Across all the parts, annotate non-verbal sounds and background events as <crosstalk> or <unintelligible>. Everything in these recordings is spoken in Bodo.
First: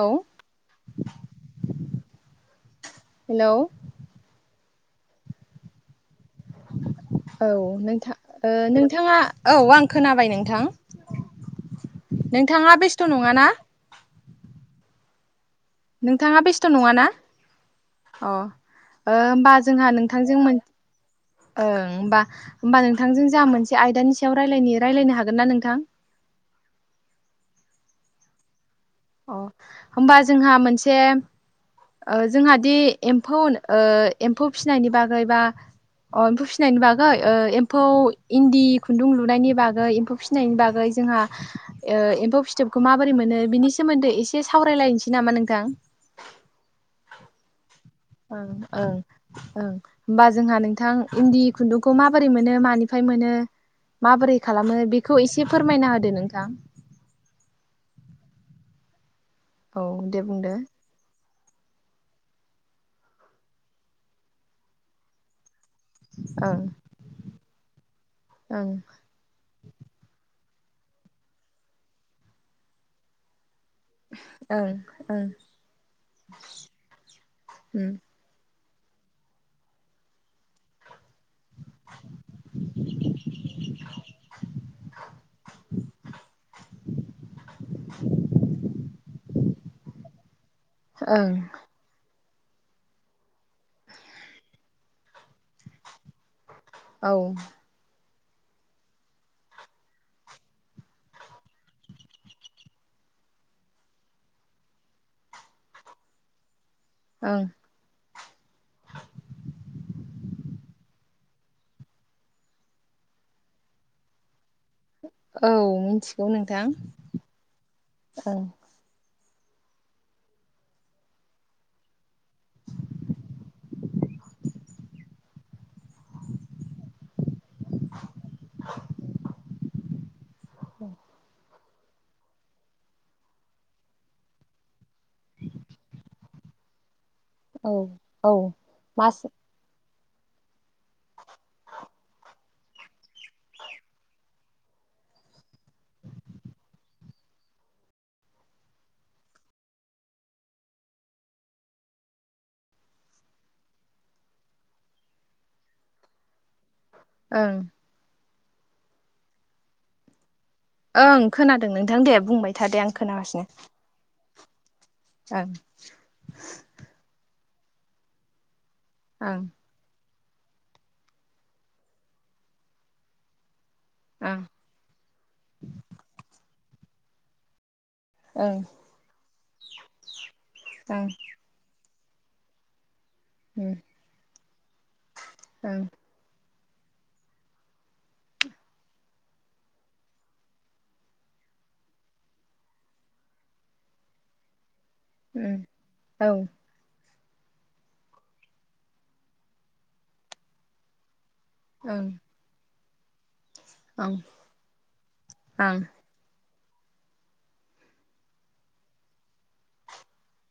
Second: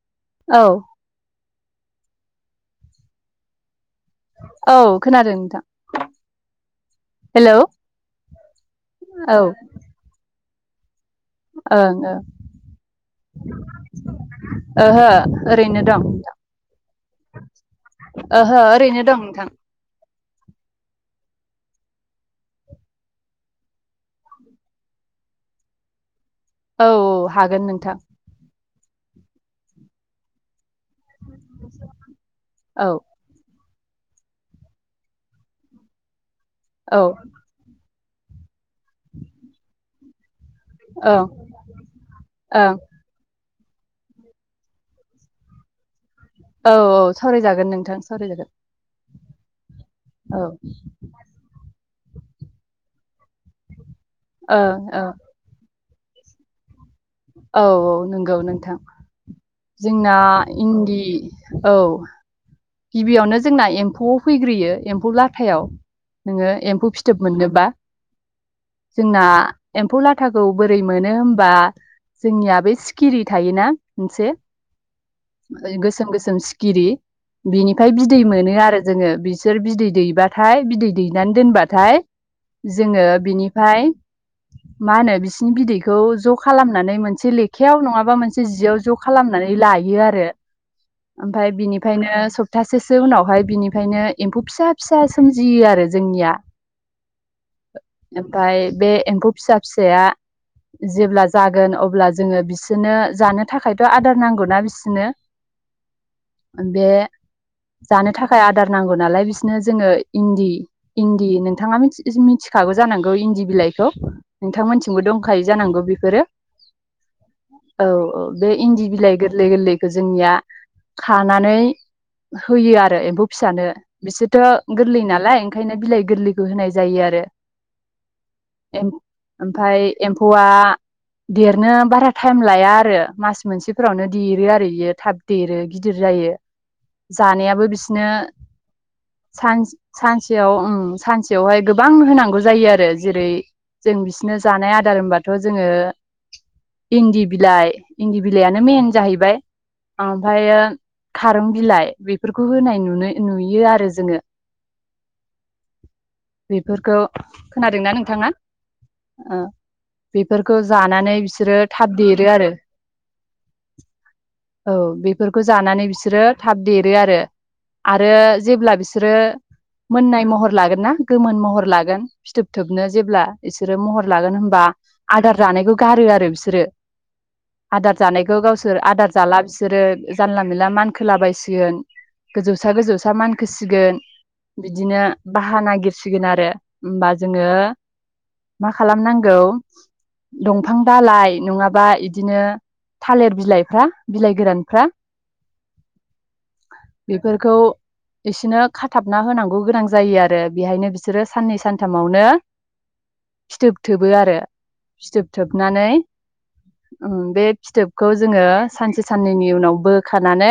औ। औ हेलौ। औ खोनादों नोंथां। औ हेलौ नोंथां उम नोंथाङा औ आं खोनाबाय नोंथां। नोंथां। ओं नोंथाङा बेस्थ' नङाना। ओहो ओरैनो दं नोंथाङा बेस्थ' नङाना अ ओहो ओरैनो दं नोंथां होमबा जोंहा नोंथांजों ओं होमबा होमबा नोंथांजों जा मोनसे आयदानि सायाव रायालायनि रायलायनो हागोन ना नोंथां। औ औ हागोन नोंथां। अ होमबा जोंहा मोनसे अ जोंहादि औ एम्फौ उ एम्फौ फिसिनायनि बागै बा अ एम्फौ फिसिनायनि बागै ओं एम्फौ इन्दि खुन्दुं लुनायनि बागै एम्फौ फिनायनि बागै जोंहा ओं ओ एम्फौ औ फिथोबखौ माबोरै मोनो बिनि सोमोन्दो एसे सावरायलायनोसै नामा नोंथां। औ औ सावरायजागोन नों ओं ओं ओं ओमबा औ ओं जोंहा नोंथां इन्दि खुन्दुं खौ माबोरै मोनो मानिफ्राय मोनो? माबोरै ओं खालामो बेखौ औ एसे फोरमायना होद दे नोंथां। औ औ नोंगौ नोंथां। औ जोंना दे बुंदो इन्दि औ गिबियावनो जोंना एम्फौआव फैग्रोयो एम्फौ लाथायाव। नोङो ओं एम्फौ फिथोब मोननोबा। ओं जोंना एम्फौ लाथाखौ बोरै मोनो होमबा जोंनिया बे सिखिरि थायोना। मोनसे ओं ओं ओय गोसोम गोसोम सिखिरि उम बिनिफ्राय बिदैमो नो आरो जोङो बिसोर बिदै दैबाथाय बिदै दैनानै दोनबाथाय जोङो बिनिफाय माहोनो बिसिनि बिदैखौ ज' खालामनानै मोनसे लेखायाव नङाबा मोनसे जियाव ज' खालामनानै लायो आरो। ओं ओमफाय बिनिफायनो सब थासोसो उनावहाय बिनिफायनो एम्फौ फिसा फिसा सोमजियो आरो जोंनिया। औ ओमफाय बे एम्फौ फिसा फिसाया जेब्ला जागोन अब्ला जोङो बिसोरनो जानो थाखायथ' आदार नांगौना बिसोरनो। बे ओं जानो थाखाय आदार नांगौ नालाय बिसोरनो जोङो इन्दि इन्दि नोंथाङा मिनथि-मिनथिखागौ जानांगौ इन्दि बिलाइखौ। नोंथांमोनथिंबो दंखायो औ जानांगौ बेफोरो। मिथिगौ नोंथां औ औ ओं बे इन्दि बिलाइ गोर लै गोरलैखो जोंनिया खानानै होयो आरो एम्फौ फिसानो बिसोरथ' गोरलै नालाय ओंखायनो बिलाइ गोरलैखौ होनाय जायो आरो। एम ओमफाय फौवा देरनो बारा टायम लाया आरो मास मोनसेफोरावनो देरो आरो इयो थाब देरो गिदिर जायो जानायाबो औ बिसोनो औ मास सान सानसेयाव ओम सानसेयावहाय गोबां होनांगौ जायो आरो जेरै जों बिसोरनो जानाय आदार होनबाथ जोंङो इन्दि बिलाइ इन्दि बिलाइयानो मेन जाहैबाय ओमफायो खारुं बिलाइ बेफोरखौ होनाय नुनो नुयो आरो जोंङो बे फोरखौ ओं खोनादोंना नोंथाङा ओ बे ओं खोनादों नोंथां दे आरो बुंबाय था दे आं खोनागासिनो औ बेफोरखौ जानानै बिसोरो थाब देरो आरो आरो जेब्ला बि सोरो ओं मोननाय महर लागोनना गोमोन महर लागोन फिथोब थोबनो जेब्ला बिसोरो महर ओं लागोन होनबा आदार जानायखौ गारो आरो बिसोरो आदार जानायखौ गावसोर आदार जाला बि सोरो जानला मोनला ओं मानखोलाबायसिगोन गोजौसा-गोजौसा मानखोसिगोन बिदिनो बाहा ओं नागिरसिगोन आरो। होमबा जोंङो मा खालामनांगौ दंफां दालाइ नङाबा इदिनो थालिर बिलाइफ्रा बिलाइ गोरानफ्रा उम औ बेफोरखौ इसोनो खाथाबना होनांगौ गोनां जायो आरो बेहायनो बिसोरो साननै उम सानथामावनो फिथोब औ ओं थोबो आरो फिथोब थोबनानै ओं ओं बे फिथोबखौ जोंङो सानसे साननैनि उनावबो थानानै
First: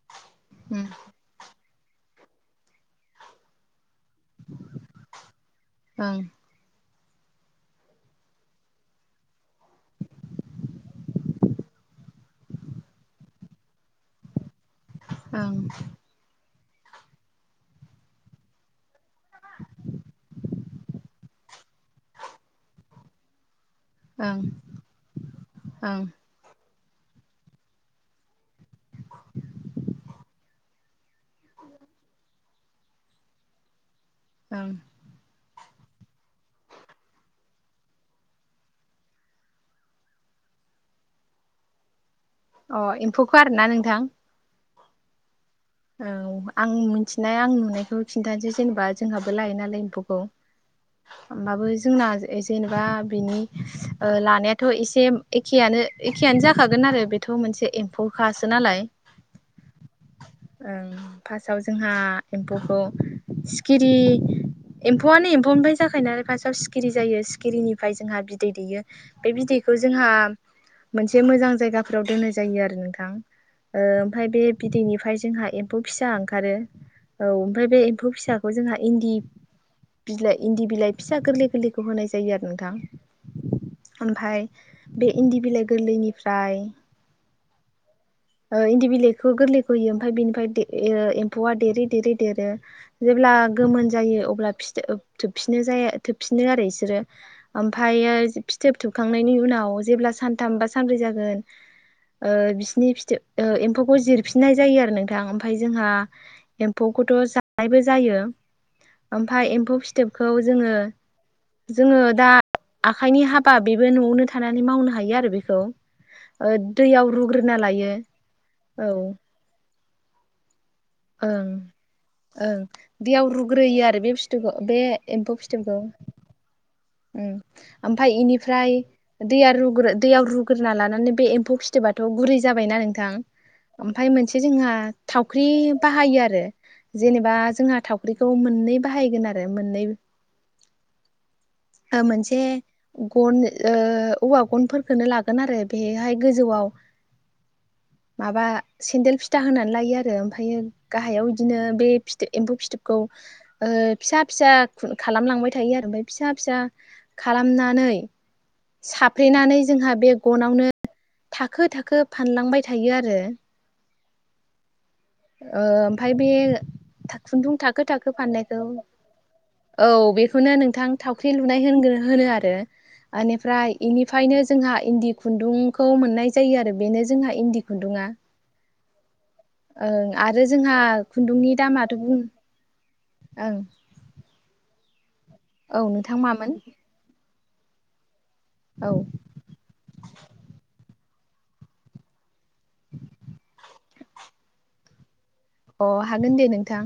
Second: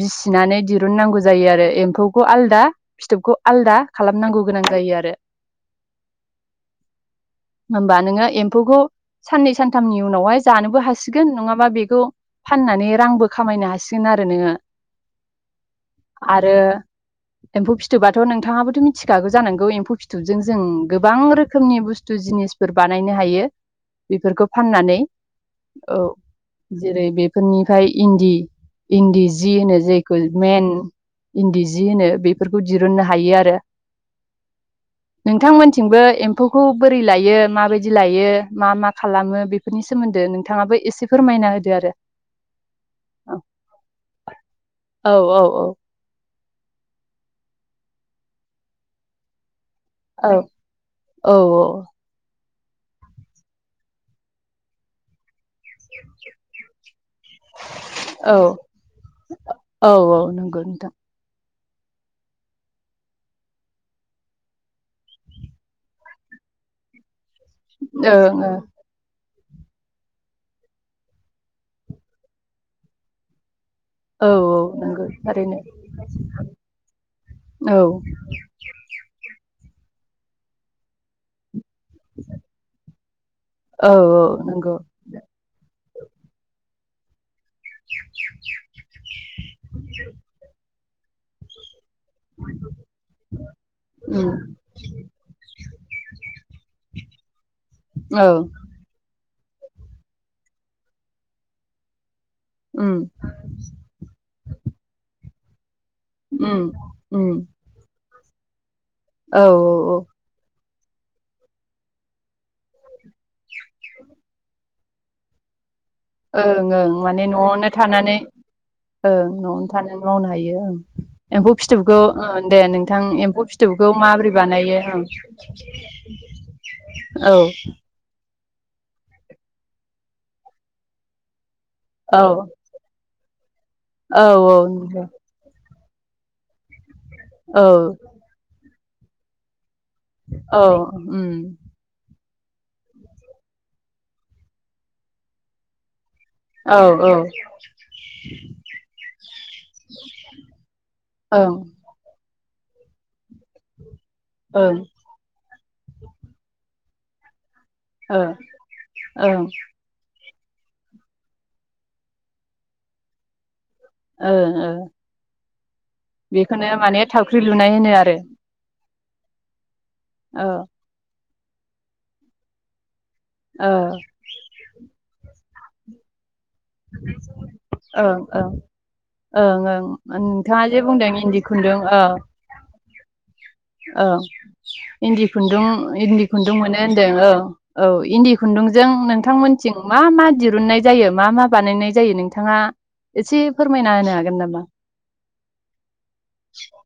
बिसिनानै उम दिरुननांगौ जायो आरो ए म्फौखौ आलदा फिथोबखौ आलदा खालामनांगौ गोनां जायो आरो। ओं होमबा नोंङो एम्फौखौ साननै सानथामनि उनावहाय जानोबो हासिगोन नङाबा बेखौ फाननानै रांबो खामायनो हासिगोन आरो नोंङो ओं एम्फौ फिथोबाथ नोंथाङाबोथ मिथिखागौ जानांगौ एम्फौ फिथोबजों जों गोबां रोखोमनि बुस्थु जिनिसफोर बानायनो हायो। बेफोरखौ ओं फाननानै ओं औ जेरै बे फोरनिफ्राय इन्दि, इन्दि जि होनो जायखौ मेन इन्दि जि होनो बेफोरखौ दिरुननो हायो आरो। ओं नोंथांमोन थिंबो एम्फौखौ बोरै लायो, माबायदि लायो, मा मा खालामो, बेफोरनि सोमोन्दो नोंथाङाबो एसे फोरमायना होदो आरो। अह एम्फौखो आरोना नोंथां? औ औ। औ। आं मिथिनाय, आंनि नुनायखौ खिन्थानोसै जेनेबा जोंहाबो लायो नालाय एम फौखौ। औ औ होमबाबो जोंना जेनेबा बिनि ओ लानायाथ' एसे एखेयानो, एखेयानो जाखागोन आरो बेथ' मोनसे औ एम्फौखासो नालाय। औ औ नंगौ ओं नोंथां फास साव जोंहा एम्फौखौ सिखिरि, एम्फौआनो एम्फौनिफाय जाखायोनालाय फासआव सिखिरि जायो सि खिरिनिफाय जोंहा ओं बिदै ओं दैयो। बे बिदैखौ जोंहा मोनसे मोजां जायगाफोराव दोननाय जायो आरो नोंथां। ओ ओमफ्राय औ बे औ नंगौ बिदैनिफ्राय जोंहा थारैनो एम्फौ फिसा ओंखारो। औ ओमफ्राय औ बे एम्फौ फिसाखौ जोंहा इन्दि बिलाइ इन्दि बिलाइ फिसा गोरलै गोरलै बेखौ होनाय जायो आरो नोंथां। औ औ ओमफ्राय नंगौ बे इन्दि बिलाइ गोरलैनिफ्राय ओ इन्दि बिलाइखौ गोरलैखौ होयो ओमफाय बेनिफाय दे एयो एम्फौआ देरै देरै देरो। जेब्ला गोमोन जायो उम अब्ला फिथोब थोबफिनो जाया थोबफिनो आरो बिसोरो ओमफायो औ फिथोब थोबखां थोबनायनि उनाव जेब्ला साथाम बा सानब्रै जागोन ओ बिसिनि उम फिथोब एम्फौखौ जिरफिननाय जायो आरो नोंथां। ओम जोंहा उम एम्फौखौथ' उम जानायबो जायो। औ औ औ। खौ जोङो, जोङो दा आ खाइनि हाबा बेबो न'आवनो थानानै मावनो हा हायो आरो बेखौ। ओ ओं ओं दैयाव माने रुग्रोना न'आवनो लायो थानानै औ ओं न'आवनो था थानानै मावनो हायो ओं। एम्फौ ओं फिथोबखौ ओ ओं दे नोंथां दैयाव एम्फौ रुग्रोयो फिथोबखौ आरो बे माबोरै फिथोबखौ बे बानायो ओं ओं ओमफ्राय इनि ओमफ्राय दैया रुग्रो दैयाव रुग्रोना लानानै बे एम्फौ फिथ फिथोबाथ' औ गुरै जाबायना नोंथां। ओमफाय औ मोनसे औ जोंहा नंगौ थावख्रि बाहायो आरो। जेनेबा औ जोंहा थावख्रिखौ मोननै बाहायगोन आरो मोननै औ ओम। ओ मोनसे गन ओ औवा गनफोरखौनो लागोन आरो बेहाय गोजौवाव औ औ ओं माबा सेन्देल फिथा होनानै लायो आरो ओमफायो गाहायाव ओं बिदिनो बे फिथ एम्फौ फिथोबखौ ओ फिसा फिसा खालामलांबाय थायो आरो ओमफ्राय फिसा खालामना नै ओ ओं साफ्रेनानै जोंहा बे गनावनो थाखो थाखो फानलांबाय थायो आरो। ओ ओ। ओ ओमफ्राय बे बेखौनो माने थावख्रि खुन्दुं लुनाय थाखो होनो आरो थाखो फाननायखौ औ बेखौनो औ नोंथां थाव ख्रि लुनाय होनगो होनो आरो। इनिफ्राय ओ इनिफ्रायनो जोंहा इन्दि खुन्दुंखौ मोननाय जायो आरो बेनो जोंहा इन्दि खुन्दुङा। ओं ओं ओं ओं आरो नोंथाङा जोंहा जे बुंदों इन्दि खुन्दुंनि खुन्दुं दामाथ' ओ बुं ओं ओ। इन्दि खुन्दुं औ नोंथां इन्दि मामोन खुन्दुं मोनो होन्दों औ। औ इन्दि खुन्दुंजों औ नोंथांमोनथिं मा मा दिरुननाय जायो मा मा? बानायनाय जायो नोंथां - थाङा एसे फोरमायना होनो हागोन नामा? अ हागोन दे नोंथां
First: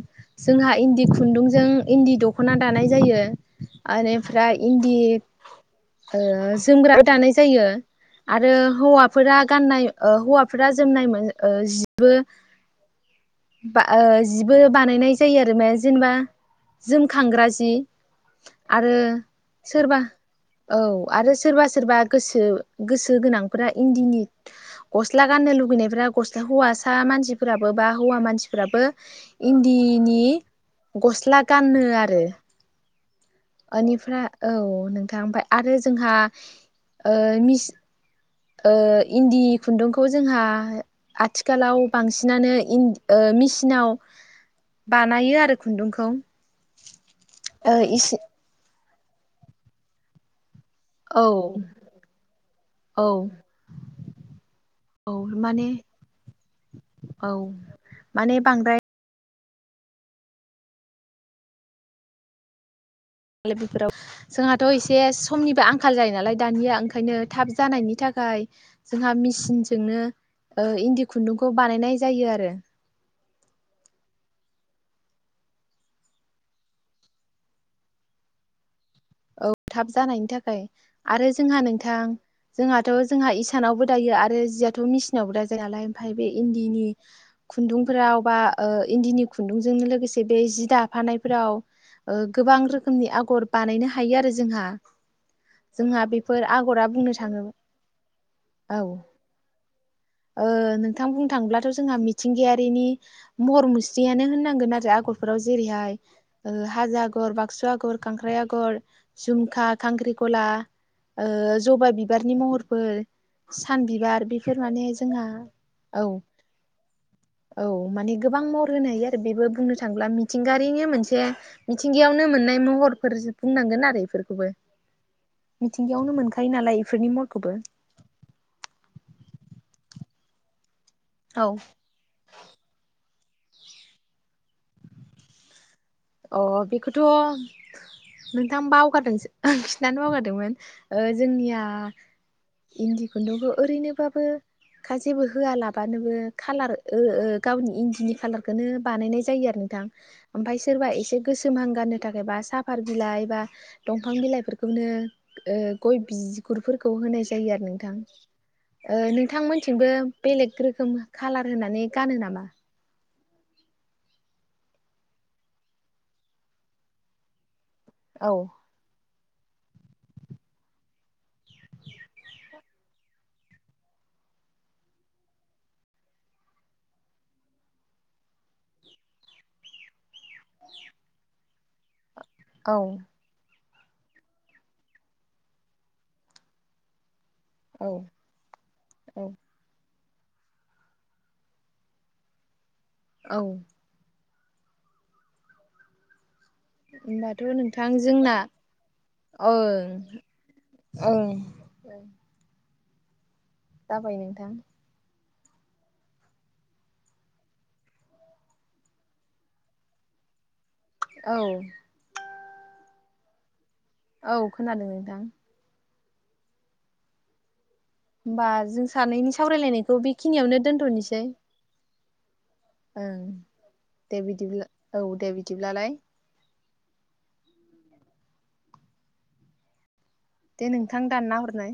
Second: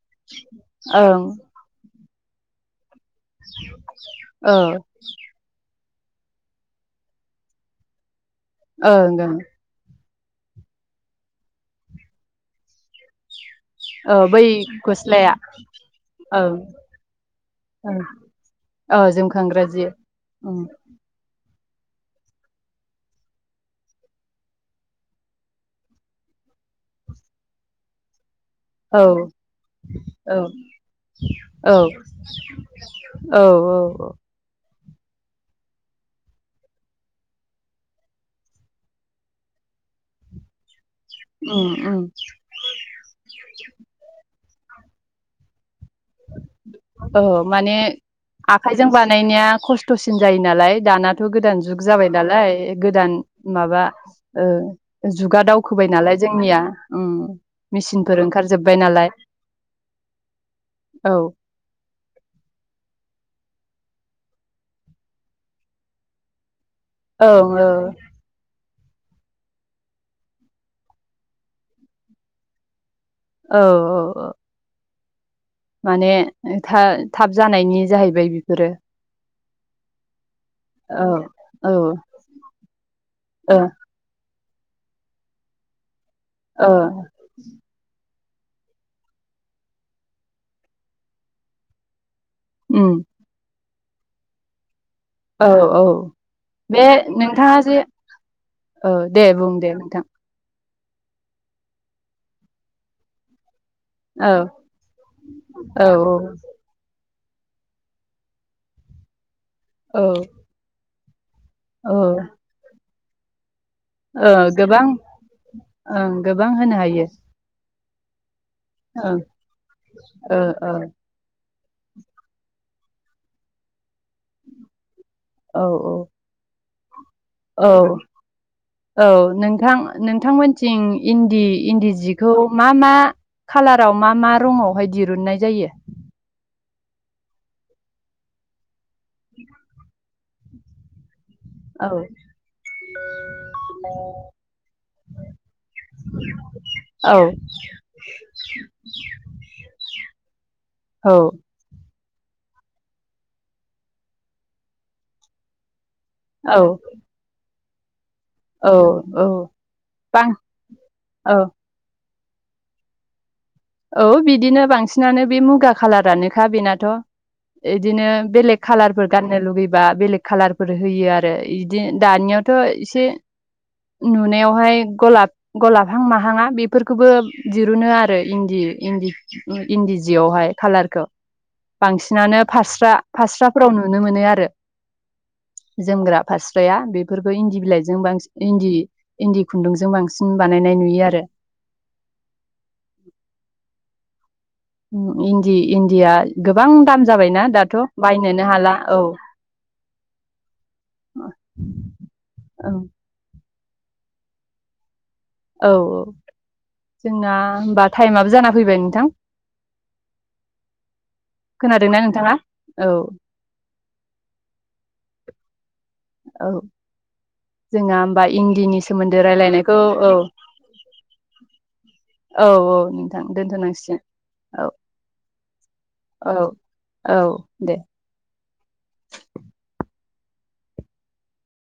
जोंहा इन्दि ओं खुन्दुंजों इन्दि दख' दख'ना दानाय जायो बेनिफ्राय ओं इन्दि ओ जोमग्राबो दानाय जायो आरो हौवाफोरा ओं गाननाय ओ हौवाफोरा जोमनाय मोन ओ जिबो ओं औ बै जिबो बानायनाय गस्लाया जायो आरो माया जेनेबा ओं जोमखांग्रा जि ओं आरो औ जोमखांग्रा जि सोरबा औ आरो सोरबा सोर सोरबा गोसो गोसो गोनांफोरा इन्दिनि गस्ला गाननो लुगैनायफोरा गस्ला हौवासा मानसिफोराबो बा हौवा मानसि फोराबो औ इन्दिनि औ गस्ला औ गानो आरो औ औ अनिफ्रा औ नोंथां ओमफ्राय आरो जोंहा ओ मिस ओ इन्दि खुन्दुंखौ जोंहा उम आथिखालाव उम बांसिनानो इनदि ओ मेसिनाव बानायो आरो खुन्दुंखौ औ माने ओ इसे आखाइजों बानायनाया खस्थसिन जायो नालाय दानाथ' औ गोदान जुग जाबाय नालाय औ गोदान माबा ओ औ जुगा माने दावखोबाय नालाय जोंनिया उम औ मेसिनफोर माने ओंखार बांद्राय जोबबाय नालाय औ लेफिफ्राव जोंहाथ एसे समनिबो आंखाल जायो नालाय दानिया ओंखायनो औ थाब जानायनि थाखाय जोंहा मेसिनजोंनो ओ इन्दि खुन्दुंखौ बानायनाय जायो आरो औ औ औ माने था-थाब जानायनि जाहैबाय बेफोरो औ थाब जानायनि थाखाय औ आरो जोंहा औ नोंथां जोंहाथ' जोंहा ओ इसानावबो दायो आरो जि जियाथ' मिसिनावबो दाजायोनालाय ओमफ्राय बे ओ इन्दिनि खुन्दुंफोराव बा ओ इन्दिनि खुन्दुंजोंनो लोगोसे बे जि दाफानायफोराव ओ गोबां उम रोखोमनि आगर बानायनो हा थायो आरो जोंहा औ औ बेफोर बे आगरा बुंनो थाङो नोंथांङा जे औ दे बुं दे ओ नोंथां बुंनो थांङोब्लाथ' जोंहा मिथिंगायारिनि महर मु जियानो औ होननांगोन आरो आगरफोराव औ जेरैहाय हाजो आगर आगर बाक्सु आगर खांख्राइ आगर जु औ खा-खांख्रि खला ओ जबा औ बिबारनि महरफोर सान बिबार ओ बेफोर गोबां माने ज ओं गोबां होनो हायो औ माने गोबां महर होनो हायो आरो ओं बेबो बुंनो थाङोब्ला ओ ओ मिथिंगायारिनो मोनसे मिथिंगायावनो मोननाय महर फोरजोब बुंनांगोन आरो बेफोरखौबो औ मिथिंगायावनो मोनखायो नालाय इफोरनि महरखौबो औ औ नोंथां आ नोंथांमोन थि थिं इन्दि औ इन्दि जिखौ मा मा खालाराव मा मा रङावहाय दिरुुननाय जायो अ बेखौथ' नोंथां बाव दोंसो ओह खिन्थानो बावगारदोंमोन ओ जि जोंनिया औ इन्दि खुन्दुंखौ ओरैनोबाबो खा जेबो होआलाबानोबो खालार ओ औ ओ गावनि इन्दिनि खालारखोनो बानायनाय जायो आरो नोंथां ओमफ्राय औ एसे गोसोम हां गा फाननो थाखाय बा साफार बिलाइ बा दंफां बिलाइफोरखौनो ओ गय औ बिगुरफोरखौ होनाय जायो आरो नों थां ओ औ औ नोंथांमोनथिंबो बां बेलेग रोखोम औ खालार होननानै गानो नामा <unintelligible> औ बिदिनो बांसिनानो बे मुगा खाालारानोखा बेनाथ' इदिनो औ बेलेग खालारफोर गाननो लुुगैबा बेलेग खालारफोर होयो आरो इदि दानियावथ' एसे नुनायावहाय गलाब गलाबहां माहाङा बेफोरखौबो दिरुनो आरो इन्दि इन्दि ओ इन्दि जियावहाय खाालारखौ बांसिन सिनानो औ फास्रा‌ फास्रा फोराव नुनो मोनो आरो जोमग्रा फारस्राया बेफ फोरखो इन्दि औ बिलाइजों बांसिन इन्दि औ इन्दि खुन्दुंजों बांसिन सिन बानायनाय नुयो आरो औ ओम इन्दि इन्दिया गोबां दाम होमबाथ' जाबायना दाथ' नोंथां जोंना बायनोनो हाला औ ओं ओं ओ अ औ जाबाय नोंथां औ औ जोंना होमबा थाइमाबो जाना फैबाय नोंथां औ खोनादोंना नोंथाङा औ औ खोनादों नोंथां औ जोंहा होमबा इन्दिनि जों सोमोन्दै सानैनि रायलायनायखौ सावरायलायनायखौ औ बेखिनियावनो दोनथनिसै। औ औ नोंथां दोनथनांसिगोन। औ दिब्लालाय। औ औ दे। दे नोंथां दानना हरनाय।